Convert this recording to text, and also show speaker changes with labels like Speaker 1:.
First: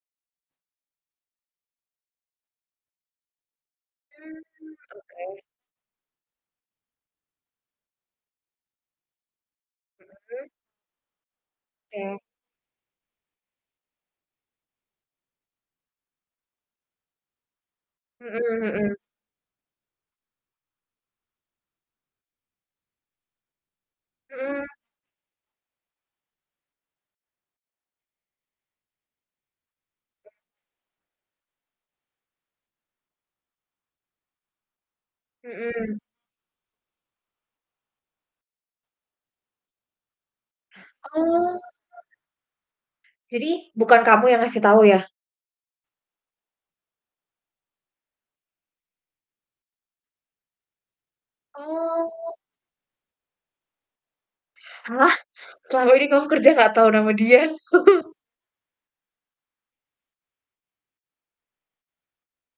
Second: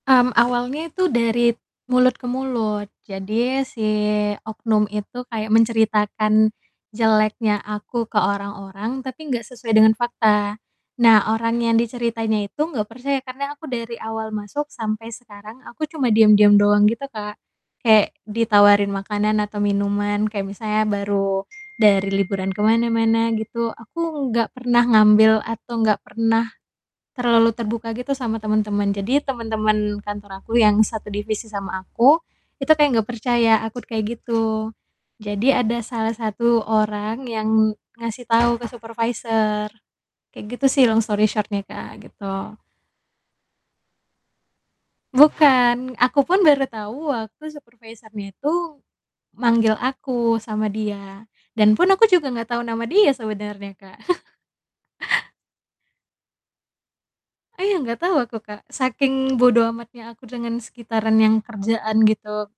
Speaker 1: Mmm, awalnya itu dari t mulut ke mulut. Jadi si
Speaker 2: Mmm mmm,
Speaker 1: oknum itu
Speaker 2: oke.
Speaker 1: kayak menceritakan jeleknya aku ke orang-orang, tapi enggak sesuai dengan
Speaker 2: Mhm.
Speaker 1: fakta. Nah orang yang
Speaker 2: Iya.
Speaker 1: diceritainnya itu enggak percaya karena aku dari awal masuk sampai sekarang, aku cuma diam-diam doang gitu, Kak. Kayak
Speaker 2: Mhm
Speaker 1: ditawarin
Speaker 2: mhm.
Speaker 1: makanan atau minuman, kayak misalnya baru dari liburan ke mana-mana gitu aku enggak
Speaker 2: Mhm.
Speaker 1: pernah ngambil atau enggak pernah terlalu terbuka gitu sama temen-temen. Jadi temen-temen
Speaker 2: Mmm.
Speaker 1: kantor aku yang satu divisi sama aku, itu kayak enggak percaya aku kayak gitu. Jadi ada
Speaker 2: Mhm.
Speaker 1: salah satu orang yang ngasih tahu ke supervisor. Kayak gitu sih long story
Speaker 2: Oh.
Speaker 1: short-nya, Kak, gitu.
Speaker 2: Jadi bukan kamu yang ngasih tahu yah?
Speaker 1: Bukan. Aku pun baru tahu waktu supervisornya itu manggil aku sama dia, dan pun aku juga
Speaker 2: Oh.
Speaker 1: enggak tahu nama dia sebenarnya, Kak.
Speaker 2: Halah. Selama ini kamu kerja enggak tahu nama dia.
Speaker 1: Iya enggak tahu aku, Kak, saking bodo amatnya aku dengan sekitaran yang kerjaan gitu.